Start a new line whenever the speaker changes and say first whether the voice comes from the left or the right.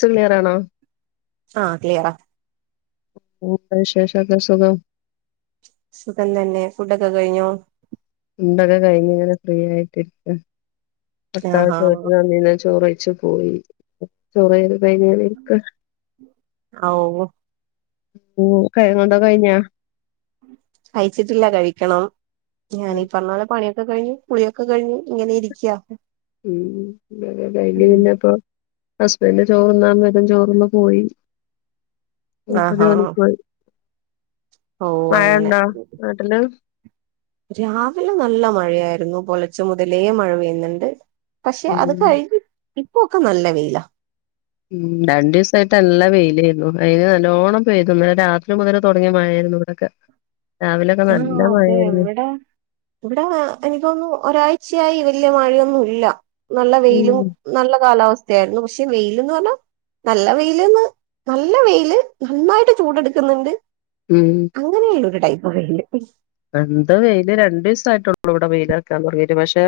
left: സ് ക്ലിയറാണോ
right: ആഹ ക്ലിയറാ
left: [unintelligible] ശേഷക്കെ സുഖം
right: സുഖം തന്നെ ഫുഡൊക്കെ കയിഞ്ഞേ
left: ഉണ്ടൊക്കെ കഴിഞ്ഞങ്ങനെ ഫ്രീ ആയിട്ടിരിക്ക
right: ആഹാ
left: പത്താമത്തെ വീട്ട്ന്നീന്ന ചോറ് കഴിച്ചു പോയി [unintelligible] വൈകുന്നേരായിക്കോ
right: ഓ
left: ഒ [unintelligible] കയിഞ്ഞാ
right: കഴിച്ചിട്ടില്ല കഴിക്കണം ഞാനീ പറഞ്ഞ പോലെ പണി യൊക്കെ കഴിഞ് പുളിയൊക്കെഴിഞ് ഇങ്ങനെ ഇരിക്കുക
left: ഉം ഇന്നലെ ലൈനിയിൽ നിന്നെപ്പോൊ ഹസ്ബൻഡ ചോർഉണ്ണാൻ വരും ചോർതിന്നു പോയി മൂപ്പര്
right: ആഹാ
left: ജോലിക്ക് പോയി
right: ഓ
left: മഴ
right: അങ്ങനെ
left: ഉണ്ടോ നാട്ടില്
right: രാവിലെ നല്ല മഴയായിരുന്നു പുലർ ച്ച മുതലേ മഴ പെയ്യുന്നുണ്ട് പക്ഷെ അത്
left: ഉം
right: കഴിഞ്ഞി- ഇപ്പൊക്കെ നല്ല വെയിലാ
left: രണ്ട് ദിവസായിട്ട് നല്ല വെയിലായിര്ന്ന് വെയില് നല്ലോണ്ണം പെയ്തു ഇന്നലെ രാത്രി മുതലേ തുടങ്ങിയ മഴായിരുന്നു ഇവിടൊക്കെ
right: ആ അതെ ഇവിടെ ഇവിടെ എനിക്ക് തോന്നുന്നു ഒരാഴ്ച തീർച്ചയായി വലിയ മഴയൊന്നുമ ഇല്ല നല്ല വെയിലും
left: ഉം
right: നല്ല കാലാവസ്ഥയായിരുന്നു പക്ഷെ വെയില്ന്ന് പറഞ്ഞാ നല്ലവെയില് നന്നായിട്ട് ചൂടെടുക്കുന്നുണ്ട് അങ്ങനെയാണ് അ [unintelligible]
left: എന്ത് വെയില് രണ്ടു ദിവസ ആയിട്ടുള്ളൂ ഇവിടെ വെയിൽറക്കാൻ തുടങ്ങിും പക്ഷെ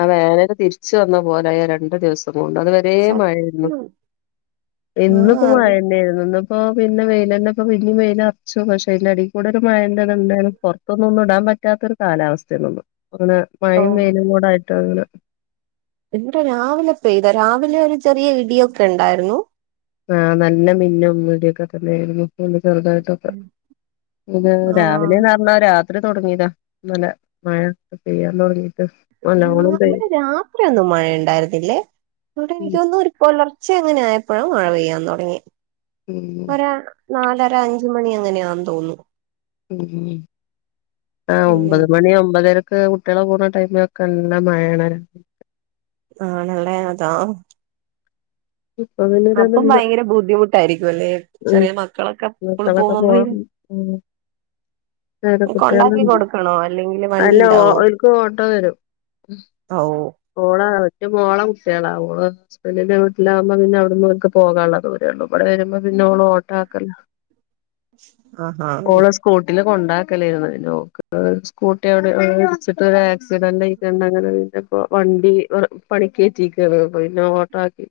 left: ആ വേനൽ തിരിച്ച വന്ന പോലെ രണ്ടു ദിവസം പോണൊണ്ട് അത് വരേ മഴായിരുന്നു
right: സത്യം
left: ഇന്നി
right: ആഹ്
left: ഇപ്പോ മഴ
right: അത്
left: തന്നെയായിരുന്നു ഇപ്പൊ പിന്നെ വെയിലന്നപ്പ പിന്ന വെയില അറച്ചു പക്ഷെ അതിന്റെ അടിൽ കൂടെ ഒരു മഴന്തണ്ടാലരുന്നു പുറത്തൊന്ന ഒന്നും ഇടാൻ പറ്റാത്തൊ ഒരു കാലാവസ്ഥയിന്നൊന്നും അങ്ങനെ
right: ഓ
left: മഴയും വെയിലും കൂട ആയിട്ട് അങ്െ
right: എടെ രാവിലെ പെയ്താ രാവിലെ ഒരു ചെറിയ ഇടി ഒക്കെ ഉണ്ടായിരുന്നു
left: ആഹ് നല്ല മിന്നുംീടിയൊക്കെ തന്നെയ ആായിരുന്നു ചെറുതായിട്ടൊക്കെ
right: ആഹ്
left: രാവിലെന്ന് പറഞ്ഞ അത്ര തുടങ്ങിയതാ നല്ല മഴ പെയ്യാൻ തുടങ്ങി
right: ഇടെ രാത്രിയ ഒന്നും മഴ ഉണ്ടായിരുന്നില്ലേ അവിടെ
left: ഉം
right: എനിക്കൊന്നും ഒരു പുലർച്ച അങ്ങനെ ആയപ്പോഴും മഴ പെയ്യാൻ തുടങ്ങി
left: ഉം
right: നാലര അഞ്ച മണി അങ്ങനെയാന്ന് തോന്നുന്നു
left: ഉ ആഹ ഒമ്പത്
right: ഉം
left: മണി ഒമ്പതര കുട്ടികളെ പോണ ടൈമിലൊക്കെ നല്ല മഴാണ്
right: ആണല്ലേ അതാ
left: ഇപ്പൊ
right: അപ്പം
left: പിന്നൊരിതുണ്ട്
right: ഭയങ്കര ബുദ്ധിമുട്ട് തരിരിക്ക ഇതുപോലെ
left: ഉം
right: ചെറിയ മക്കളൊക്കെ ഇ
left: മക്കളൊക്കെ
right: പോകുമ്പ
left: പോവാൻ ഉം നേരെ
right: കൊണ്ടാക്കി
left: കുട്ടികളുണ്ട്
right: കൊടുക്കണോ അല്ലെങ്കില് വണ്ടി
left: അല്ല ഓ
right: ഉണ്ടാവോ
left: ഓൽക്ക് ഓള ഒറ്റ മോള കുട്ടികള ഓള് ഹസ്ബൻഡിന്റെ വീട്ടിലാകുമ്പോ പിന്നെ അവിടുന്ന്ക്ക് പോകാനുള്ള ദൂരേ ഉള്ളൂ ഇവിടെ വരുമ്പോ പിന്നെ ഓള് ഓട്ടോ ആക്കല്ല
right: ആഹ ആഹ ഓക്കെ
left: ഉണ്ടാക്കലായാര്ന്നു പിന്നെ ഓക്ക് സ്കൂട്ടി അവിടെ അവ് ഇടിച്ചിട്ട് ഒരു ആക്സിഡന്റായിക്കാണ്ടങ്ങനെ പിന്നെ പ്പ വണ്ടി വർ പണിക്ക് എറ്റീക്കാണ് പിന്നെ ഓട്ടാക്കി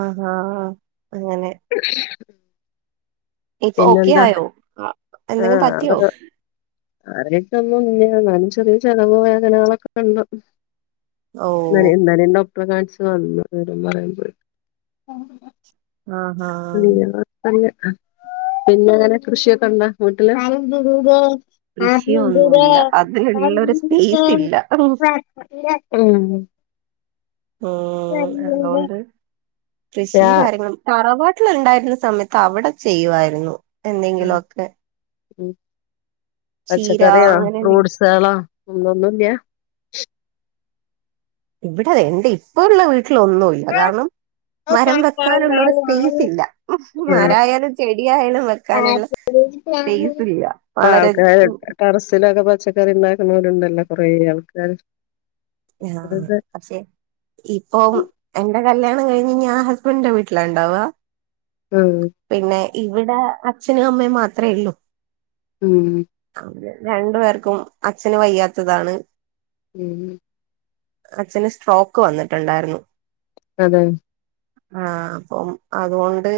right: ആഹ് ആഹ അ അങ്ങനെ ഇപ്പൊ ഓക്കെ
left: പിന്നെന്താ
right: ആയോ അ എന്തെങ്കിലും
left: ആഹ്
right: പറ്റിയോ
left: കാര്യായിട്ടൊന്നും ഇല്ല ന്നാലും ചെറിയ ചതവൊ വേദനകളൊക്കെ ഇണ്ട്.
right: ഓ
left: നരേ നരേന്ദം ഇപ്പോ കാണ്ച്ച് വന്ന് [unintelligible]
right: ആഹ് ഹാ
left: പിന്നെ എങ്ങനെ കൃഷിയൊക്കെ ഉണ്ടാ വീട്ടില്?
right: കൃഷിയൊന്നുല്ല അതിനുള്ളൊരു സ്പേസ് ഇല്ല ഉം
left: ഉം
right: ഉം അതോണ്ട് കൃഷി
left: രാ
right: കാര്യങ്ങളും തറവാ ട്ടിൽ ഇണ്ടായിരുന്ന സമയത്ത് അവിടെ ചെയ്യുവായിരുന്നു എന്തെങ്കിലൊക്കെ.
left: ഉം പച്ചക്കറിയോ
right: അങ്ങനെ എന്തെങ്കിലും
left: ഫ്രൂട്സ്കളോ? ഉം ഒന്നുല്ല്യാ.
right: ഇവിട എന്റെ ഇപ്പോ ഉള്ള വീ ട്ടിലൊന്നുല്ല കാരണം മരം വെക്കാനുള്ളൊരു സ്പേസ് ഇല്ല മരായാലും ചെ സ്പേസ് ഇല്ല
left: ഇപ്പ
right: വളരെ
left: ആൾക്കാരൊക്കെ ടെറസിലൊക്കെ പ ച്ചക്കറി ഉണ്ടാക്കുന്നവരുണ്ടല്ലോ കൊറേ ആൾക്കാര്.
right: ആ
left: അതൊക്കെ
right: പക്ഷേ ഇപ്പോ എന്റെ കല്യാണം കഴിഞ്ഞ് ഞാൻ ഹസ്ബന്റിന്റെ വീട്ടിലിണ്ടാവാ
left: ആ
right: ഇവിടെ അച്ഛനും അമ്മേയും മാത്രേള്ളൂ
left: ഉം
right: രണ്ട് പേർക്കും അച്ഛന് വയ്യാത്തതാണ്
left: ഉം
right: അച്ഛന് സ്ട്രോക്ക് വന്നിട്ട്ണ്ടായിര്ന്നു
left: അതെ
right: ആ അപ്പംഅതോണ്ട്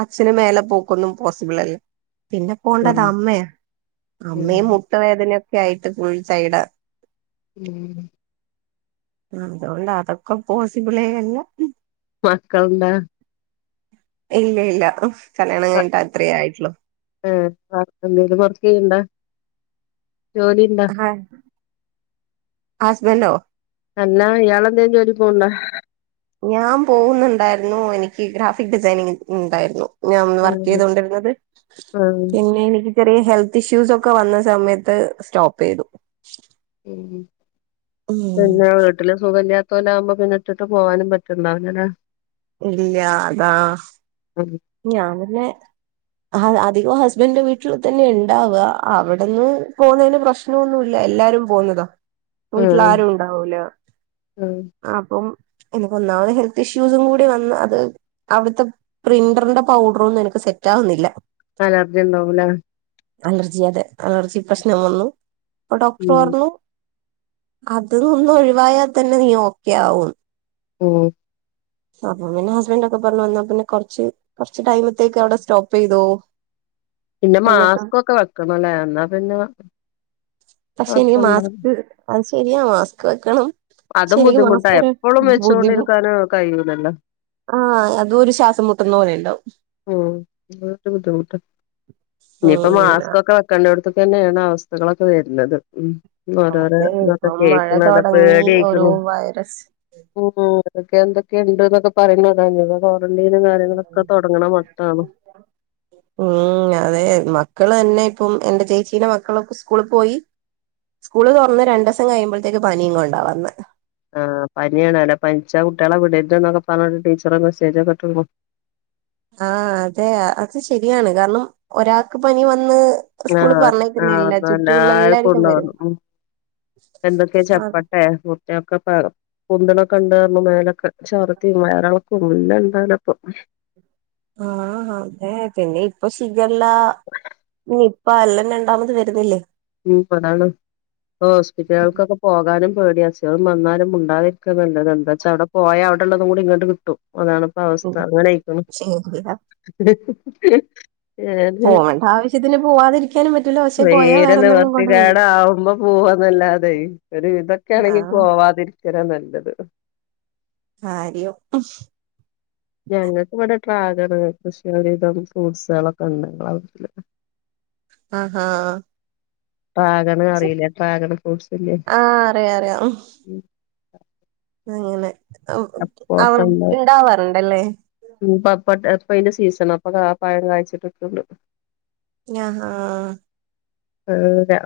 right: അച്ഛന് മേലെ പോക്കൊന്നും പോസിബിൾ അല് പിന്നെ
left: ഉം
right: പോണ്ടത് അമ്മയാ
left: ഉം
right: അമ്മയും മുട്ടുവേദനയൊ ക്കെ ആയിട്ട് ഫുൾ ടയേഡാ
left: ഉം
right: അതോണ്ട് അതൊക്ക പോസിബിളെ അല്ല
left: മക്കൾണ്ടൊ
right: ഇല്ല ഇല്ല കല്യാണം
left: അ
right: കഴിഞ്ഞിട്ട് അത്രേ ആയിട്ടുള്ളൂ
left: ഏ വർക്ക്‌ എന്തെലും കൊറ ചെയ്യ്ണ്ടോ ജോലി ണ്ടോ
right: ഹസ്ബന്റോ
left: അല്ലാ ഇയാളെന്തെ ജോലി പോവ്ണ്ടോ
right: ഞാൻ പോവുന്നുണ്ടായിരുന്നു എനിക്ക് ഗ്രാഫിക് ഡിസൈനിങ് ഇണ്ടായിരുന്നു ഞാൻ അന്ന്
left: ആഹ്
right: വർക്കെയ്ത് കൊണ്ടിര്ന്നത്
left: ആഹ്
right: പിന്നെ എനിക്ക് ചെറിയ ഹെൽത്ത് ഇഷ്യൂസ് ഒക്കെ വന്ന സമയത്ത് സ്റ്റോപ്പ് ചെയ്തു
left: ഉം
right: ഉം
left: പിന്നെ വീട്ടില് സുഖല്ല ല ആകുമ്പോ പിന്നിട്ടിട്ട് പോവാനും പറ്റണ്ടാവ് ലല്ലെ
right: ഇല്ല അതാ
left: ഉം
right: ഞാൻ പിന്നെ അധികം ഹസ്ബൻഡന്റെ വീട്ടിൽ തന്നെ ഇണ്ടാവ അവിടന്ന് പോകുന്നതിന് പ്രശ്നമൊന്നുല്ല എല്ലാരും പോന്നതാ വീട്ടിൽ
left: ആഹ്
right: ആരും ഉണ്ടാവൂല
left: ആഹ്
right: അപ്പം എനക്ക് ഒന്നാമത് ഹെൽത്ത് ഇഷ്യൂസും കൂടി വന്ന് അത് അവിടുത്തെ പ്രന്റ് റിന്റെ പൗഡറ ഒന്നുംനിക്ക് സെറ്റാകുന്നില്ല
left: അലർജിണ്ടാവുംലെ
right: അലർജി അതെ അലർജി പ്രശ്നം വന്നു അപ്പൊ ഡോക്ടർ
left: ഉം
right: പറഞ്ഞു അതൊന്നൊഴിവായാല് തന്നെ നീ ഓക്കെയാവും ന്ന്
left: ഉം
right: അപ്പൊ പിന്നെ ഹസ്ബന്റൊക്കെ പറഞ്ഞു എന്ന പിന്നെ കൊറച്ച് കൊറച്ച് ടൈമത്തേക്ക് അവിടെ സ്റ്റോപ്പ് ചെയ്തോ
left: പിന്നെ
right: എന്നിട്ട്
left: മാസ്കൊക്കെ വെക്കണം ല്ലേ എന്നാ പിന്നെ
right: പക്ഷെ ഇനി
left: കൊഴപ്പണ്ടാ
right: മാസ്ക് ശെരിയാ മാസ്ക് വെക്കണം പക്ഷെ
left: അതും
right: എനിക്ക്
left: ബുദ്ധിമുട്ടാ
right: മാസ്ക്കൊര്
left: എപ്പളും
right: ബുദ്ധിമു
left: വെച്ചോണ്ടിരിക്കാന് കഴിയൂലല്ലോ
right: ആഹ അതും ഒരു ശ്വാസം മുട്ടുന്ന പോലെന്ന
left: ഉം തൊക്കെ ബുദ്ധിമുട്ട ഇനിയിപ്പോ
right: ഉം
left: മാസ്കൊക്കെ വെക്കണ്ടോട്ത്ത് തന്നെണ് അവസ്ഥകളൊക്കെ വര്ണത് ഉം
right: അതെ
left: ഓരോരോതൊക്ക
right: ഇപ്പം മഴ
left: കേക്കണത
right: തുടങ്ങി ഓരോ
left: പേട്യയ്ക്ക്ണ്
right: വൈറസ്
left: ക്കെ ന്തൊക്കെ ണ്ട്ന്നൊക്കെ പറയ്ണത കാര്യങ്ങളൊക്കെ [unintelligible] മട്ടാണ്
right: ഉം അതെ മ മക്കള് തന്നെ ഇപ്പം എന്റെ ചേച്ചീെ മക്കളൊക്കെ സ്കൂളിൽ പോയി സ്കൂള് തുറന്ന് രണ്ടിവസം കഴിയുമ്പോഴത്തേക്ക് പനിയും കൊണ്ടാവാന്ന്
left: ആ പനിയാണ അല്ലേ പനിച്ച കുട്ടികളെ വിടണ്ട എന്നൊക്കെ പറഞ്ഞട്ട് ടീച്ചറെ മെസ്സേജൊക്കെിട്ടണ്
right: ആഅതെ അത് ശരിയാണ് കാരണം ഒരാൾക്ക് പനി വന്ന്
left: ആ
right: സ്കൂളിൽ
left: ആ
right: പറഞ്ഞേക്കുന്നില്ല
left: എല്ല
right: ചുറ്റുമുള്ള എല്ലാർക്കും
left: കൂള്ളു
right: വരും
left: ഉ എന്തൊക്കെയാ
right: ആഹ്
left: ചപ്പട്ടെ കുത്തിയൊക്കെക പൊന്തുണകണ്ട മേലൊക്കെ ചർത്തിയും വയറിളക്കും എല്ലാഇണ്ട് ഓലപ്പം
right: ആ അതെ പിന്നെ ഇപ്പൊ സുഖല്ല നി അപ്പൊ അല്ലാം രണ്ടാമത് വരുന്നില്ലേ
left: ഉ അതാണ് ഹോസ്പിറ്റലുകൾക്കൊക്കെ പോകാനും പേടി അസുഖം വന്നാലും മൂ ണ്ടാതിരിക്കാ നല്ലത് എന്താ വച്ചാ അവിടെ പോയാ അവിടെള്ളത കൂടി ഇങ്ങട്ട് കിട്ടും അതാണപ്പ അവസ്ഥ
right: ഉം
left: അങ്ങനെയിക്കുന്നു
right: ശരിയാ പോവണ്ട ആവശ്യത്തിന് പോവാതിരിക്കാനും പറ്റില്ല പക്ഷേ പോയാ വേറെ
left: നിവൃത്തികേടാവുമ്പോ പോവന്നല്ലാതെ ഒരു വിതൊക്കൊണെങ്കി
right: ആഹ്
left: പോവാതിരിക്ക രാ നല്ലത്
right: ആ അരിയോ
left: ഞങ്ങൾക്ക് ഇവിടെ ഡ്രാഗൺ കൃഷി ഒരു വിധം ഫ്രൂട്ട്സളോക്കെണ്ട് ഞങ്ങളെ വീട്ടില്
right: ആ ആഹ
left: ഡ്രാഗൺ അറീലേ ഡ്രാഗൺ ഫ്രൂട്ട്സില്ലേ
right: ആഹ് അറിയാം അറിയാം അങ്ങനെ
left: സപ്പോട്ട
right: അവർ
left: ഉണ്ട്
right: ഉണ്ടാവാറുണ്ടല്ലേ
left: ഇപ്പ ഇപ്പ അയി ന്റെ സീസൺ അപ്പൊ പായം കഴച്ചിട്ടൊക്കെ ഉള്ളു
right: ആഹ ആഹ
left: ഏ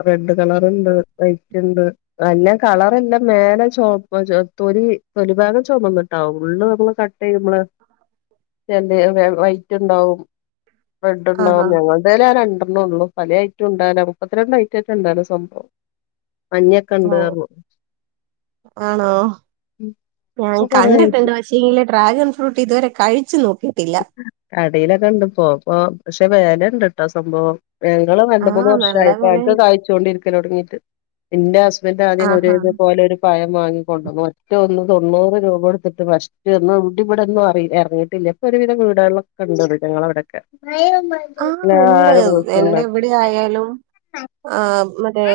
left: റെഡ് കളർണ്ട് വൈറ്റ് ഇണ്ട് നല്ല കളർല്ലാം മേലെ ചോപ്പ് തൊലി തൊലി ഭാഗം ചുമന്നിട്ടാവും ഉള്ള് നമ്മള് കട്ട് ചെയ്യുമ്പള് നമ്മള് ചെ വൈറ്റ് ഉണ്ടാവും റെഡ് ഉണ്ടാവും
right: ആഹാ
left: ഞങ്ങൾ തേൽ ര പലായിട്ട് ഉണ്ട മുപ്പത്തിരണ്ട് ഐറ്റായിട്ട് ഇണ്ടവിടെ സ്വന്തം
right: ആണോ ഞാൻ
left: ഇപ്പൊ കൊറേ ആയിട്ട്
right: കണ്ടിട്ടുണ്ട് പക്ഷേ ഈലെ ഡ്രാഗൺ ഫ്രൂട്ട് ഇതുവരെ കഴിച്ചു നോക്കി
left: കടയിലൊ ക്കണ്ട് പ്പൊപ്പൊ പക്ഷെ വെല ഇണ്ട്ട്ടോ സംഭവം ഞങ്ങള് രണ്ട മൂന്ന്
right: ആഹ് നല്ല
left: വർഷായി ആപ്പോ ഞങ്ങൾക്ക്
right: വെലയാണ്
left: കായ്ച്ചുകൊണ്ടിരിക്ക തൊടങ്ങീട്ട് ഇന്റെ ഹസ്ബൻ ആദ്യം ഒരു
right: ആഹാ
left: ഇതുപൊലെ ഒരു പയം വാങ്ങിക്കൊണ്ടോന്നു ഒറ്റ ഒന്നും തൊണൂറ് രൂപ കൊടുത്തിട്ട് പസ്റ്റ് ഒന്നും ഇവിടി ഇവിടെന്നും അറി അര റങ്ങിട്ടില്ലേ ഒരുവിധ വീടുകൾലോക്കെ ഉണ്ട് ഞങ്ങളവിടെക്കെ
right: ആഹ് ഇണ്ട് എന്റെ ഇവിടെ ആയാലും ആ മറ്റേ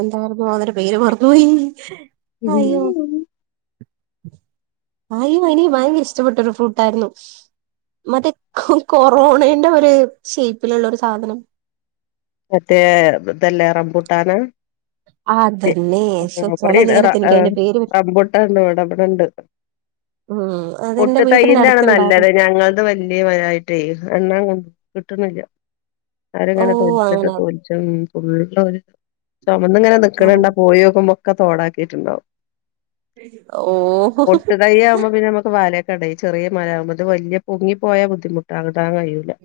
right: എന്തായിരുന്നു അതിന്റെ പേര് മറന്നോയി
left: ഉം
right: ആയി അനിയും ഭയങ്കര ഇഷ്ടപ്പെട്ടൊരു ഫ്രൂട്ടായിരുന്നു മറ്റേ കൊറോണന്റെ ഒരു ഷേപ്പിലുള്ളരു സാധനം
left: മറ്റേ ഇതെല്ലേ രംബൂട്ടാന [unintelligible]
right: അതന്നെ ശോ
left: അവിടെ
right: ചെല നേരത്ത് എനിക്ക് അതിന്റെ പേര്
left: റമ്പുട്ടാണ്ട് ഇവിടെ അവിടെണ്ട്
right: ഉം അതെന്റെ
left: പുട്ട്
right: വീട്ടിന്റെ
left: തയ്യന്റൊണ് നല്ലത്
right: അടുത്തുണ്ടായിരുന്നു
left: ഞങ്ങളത് വലിയ മാരായിട്ടേ യിട്ട എണ് കൊ കിട്ട്ണില്ല
right: ഓ
left: [unintelligible]
right: അങ്ങനെ
left: [unintelligible] ചുമന്ന്ങ്ങനെ
right: ഓ
left: നിക്ക്ണണ്ട പോയി നോക്കുമ്പോ ഒക്കെ തോടാക്കിട്ട്ണ്ടാവും
right: ഓ
left: ഒട്ട് തൈ ആവുമ്പോ പിന്നെ നമുക്ക് വല കടയി ചെറിയ മരം ആകുമ്പോ വലിയ പൊങ്ങി പോയാ ബുദ്ധിമുട്ടാകാ [unintelligible]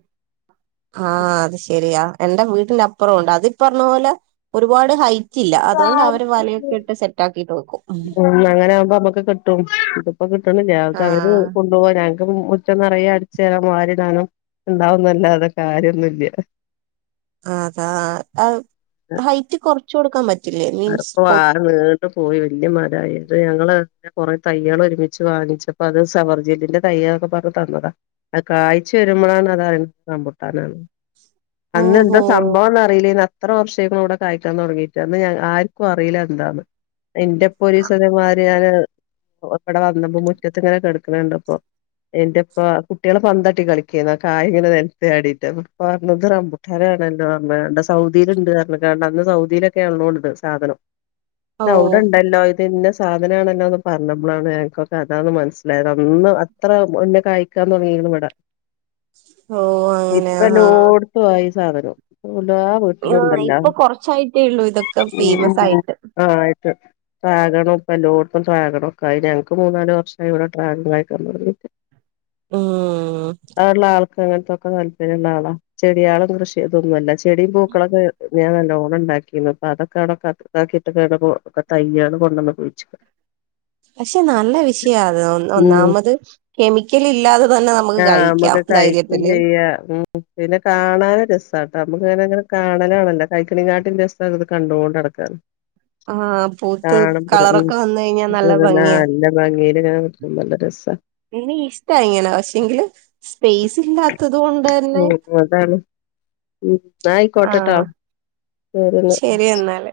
right: ആ അത് ശെരിയാ എന്റെ വീ അപ്പുറം ഉണ്ട് അത് ഇപ്പറഞ്ഞപോലെ ഒരുപാട് ഹൈ റ്റില്ല അതുകൊണ്ട് അവര് വലയൊക്കെ ഇട്ട് സെറ്റ് ആാക്കിട്ട് വെക്കും
left: ഉം അങ്ങനെ ആകുമ്പോ നമ്മക്ക് കിട്ടും ഇതിപ്പോ കിട്ട്ണില്ല അക്കെ അവര്
right: ആഹ്
left: കൊണ്ടുവ [unintelligible] മുറ്റം നറയെ അടിച്ചു വാരി കളയണം ഉണ്ടാവും ന്നല്ലാതെ കാര്യം ഒന്നുല്ല
right: അഹ് ആ അ ഹൈറ്റ് കൊറ ച്ചു കൊടുക്കാൻ പ
left: തണുപ്പ് [unintelligible] വല്യ മരായിട്ട് ഞങ്ങളെ [unintelligible] കുറേ തെയ്യള് ഒരുമിച്ച് വാങ്ങിച്ചപ്പ അത് സവർജലിന്റെ തയാന്ന് പറഞ്ഞു തന്നതാ അത് കായ്ച് വരുമ്പോഴാണ് അറി റമ്പുട്ടാനാണ് അന്ന് എന്താ
right: ഓഹോ
left: സംഭവംന്ന് അറിയില്ലേ എത്ര വർഷായി ഇവിടെ കായ്ക്കാൻ തുടങ്ങിയിട്ടാ അന്ന് ഞങ്ങ ആർക്കും അറിയില്ല എന്താന്ന്. ഇന്റെ ഇപ്പ ഒരീസം ഇതെ മാരി ഞാന് ഇവിടെ വന്ന്പ മുറ്റത്ത് ഇങ്ങനെ കെടക്കണ കണ്ടപ്പോ എന്റുപ്പ കുട്ടികളെ പന്തട്ടി കളിക്കന്ന കായ ഇങ്ങനെ നിലത്തു ചാടിയിട്ട് അപ്പൊ ഇപ്പ പറഞ്ഞു ഇത് റമ്പുട്ടാനാണല്ലോ എന്ന് പറഞ്ഞു. ഇവിടെ സൗദിയിലുണ്ട് ന്ന് പറഞ്ഞു ങ്ങാണ്ട് അന്ന് സൗദിയിലൊക്കെയാണല്ലോ ഉള്ളത്. സാധനം
right: ഓ
left: അവിടെ ഇണ്ടല്ലോ ഇത് ന്ന സ്ഥ സാധനണല്ലോന്ന് പറഞ്ഞപ്പോളാണ് നക്കൊക്കെ അതാന്ന് മനസ്സിലായത് അന്ന് അത്ര മുന്ന കായ്ക്കാന്ന് തുടങ്ങീക്കണ് ഇവിടെ
right: ഓ അങ്ങനെ ആഹ്
left: ഇപ്പല്ലോടത്തും ആയി. സാധനം എല്ലാ വീട്ടിലും
right: ആഹ് ഇപ്പൊ കൊറച്ചായിട്ടേ ഉള്ളൂ ഇതൊക്കെ.
left: ഉ ഉ
right: ഫേമസ്
left: ഉ
right: ആയിട്ട്
left: ആഹ്. [unintelligible] ട്രാഗണും ഇപ്പ ലോടത്തും ട്രാഗണൊക്കെ ആയി ഞങ്ങക്ക് മൂന്നാല് വർഷമായി ഇവിടെ ട്രാഗണ് ആയി ക തുടങ്ങീട്ട്
right: മ്
left: അങ്ങനത്തെൊക്കെ താല്പര്യള്ള ആളാ ചെടിയളും കൃഷി ഇതൊന്നുല്ല ഇഷ് ചെടിയും പൂക്കളൊക്കെ ഞാൻ നല്ലോ ഉണ്ടക്കുന്നു. അപ്പ അതൊക്കെ അവടെ [unintelligible] അവിടെപ്പോ തയ്യാണ്‌ കൊണ്ടന്ന കുയിച്ചിട.
right: പക്ഷെ നല്ല വിഷയ അത്
left: ഉം
right: ഒന്നാമത് കെമിക്കൽ ഇല്ലാതെ തന്നെ നമുക്ക്
left: ആഹ് നമ്മുക്ക്
right: കഴിക്കാം
left: കഴിക്കും
right: ധൈര്യത്തില്.
left: ചെയ്യാ [unintelligible] നമുക്ക് അങ്ങനെങ്ങനെ കാണാനാണല്ല കൈക്കണിങ്ങാട്ടി രസം ഞാനത് കണ്ടോണ്ട് കെടക്കാണ്
right: ആ പൂത്ത്
left: ഉം
right: കളറൊക്കെ വന്ന് കഴിഞ്ഞാ നല്ല ഭംഗിയാ
left: നല്ല ഭംഗിയില് ഇങ്ങനെ നിക്കുമ്പോ നല്ല രസാ
right: ഇ ഇഷ്ട ഇങ്ങനെ പക്ഷെങ്കില് സ്പേസ് ഇല്ലാത്തത് കൊണ്ട് ന്നെ
left: ഉം അതാണ് ഉം ന്നാ
right: ആ
left: ആയിക്കോട്ടെട്ടോ
right: ശരി എന്നാല്.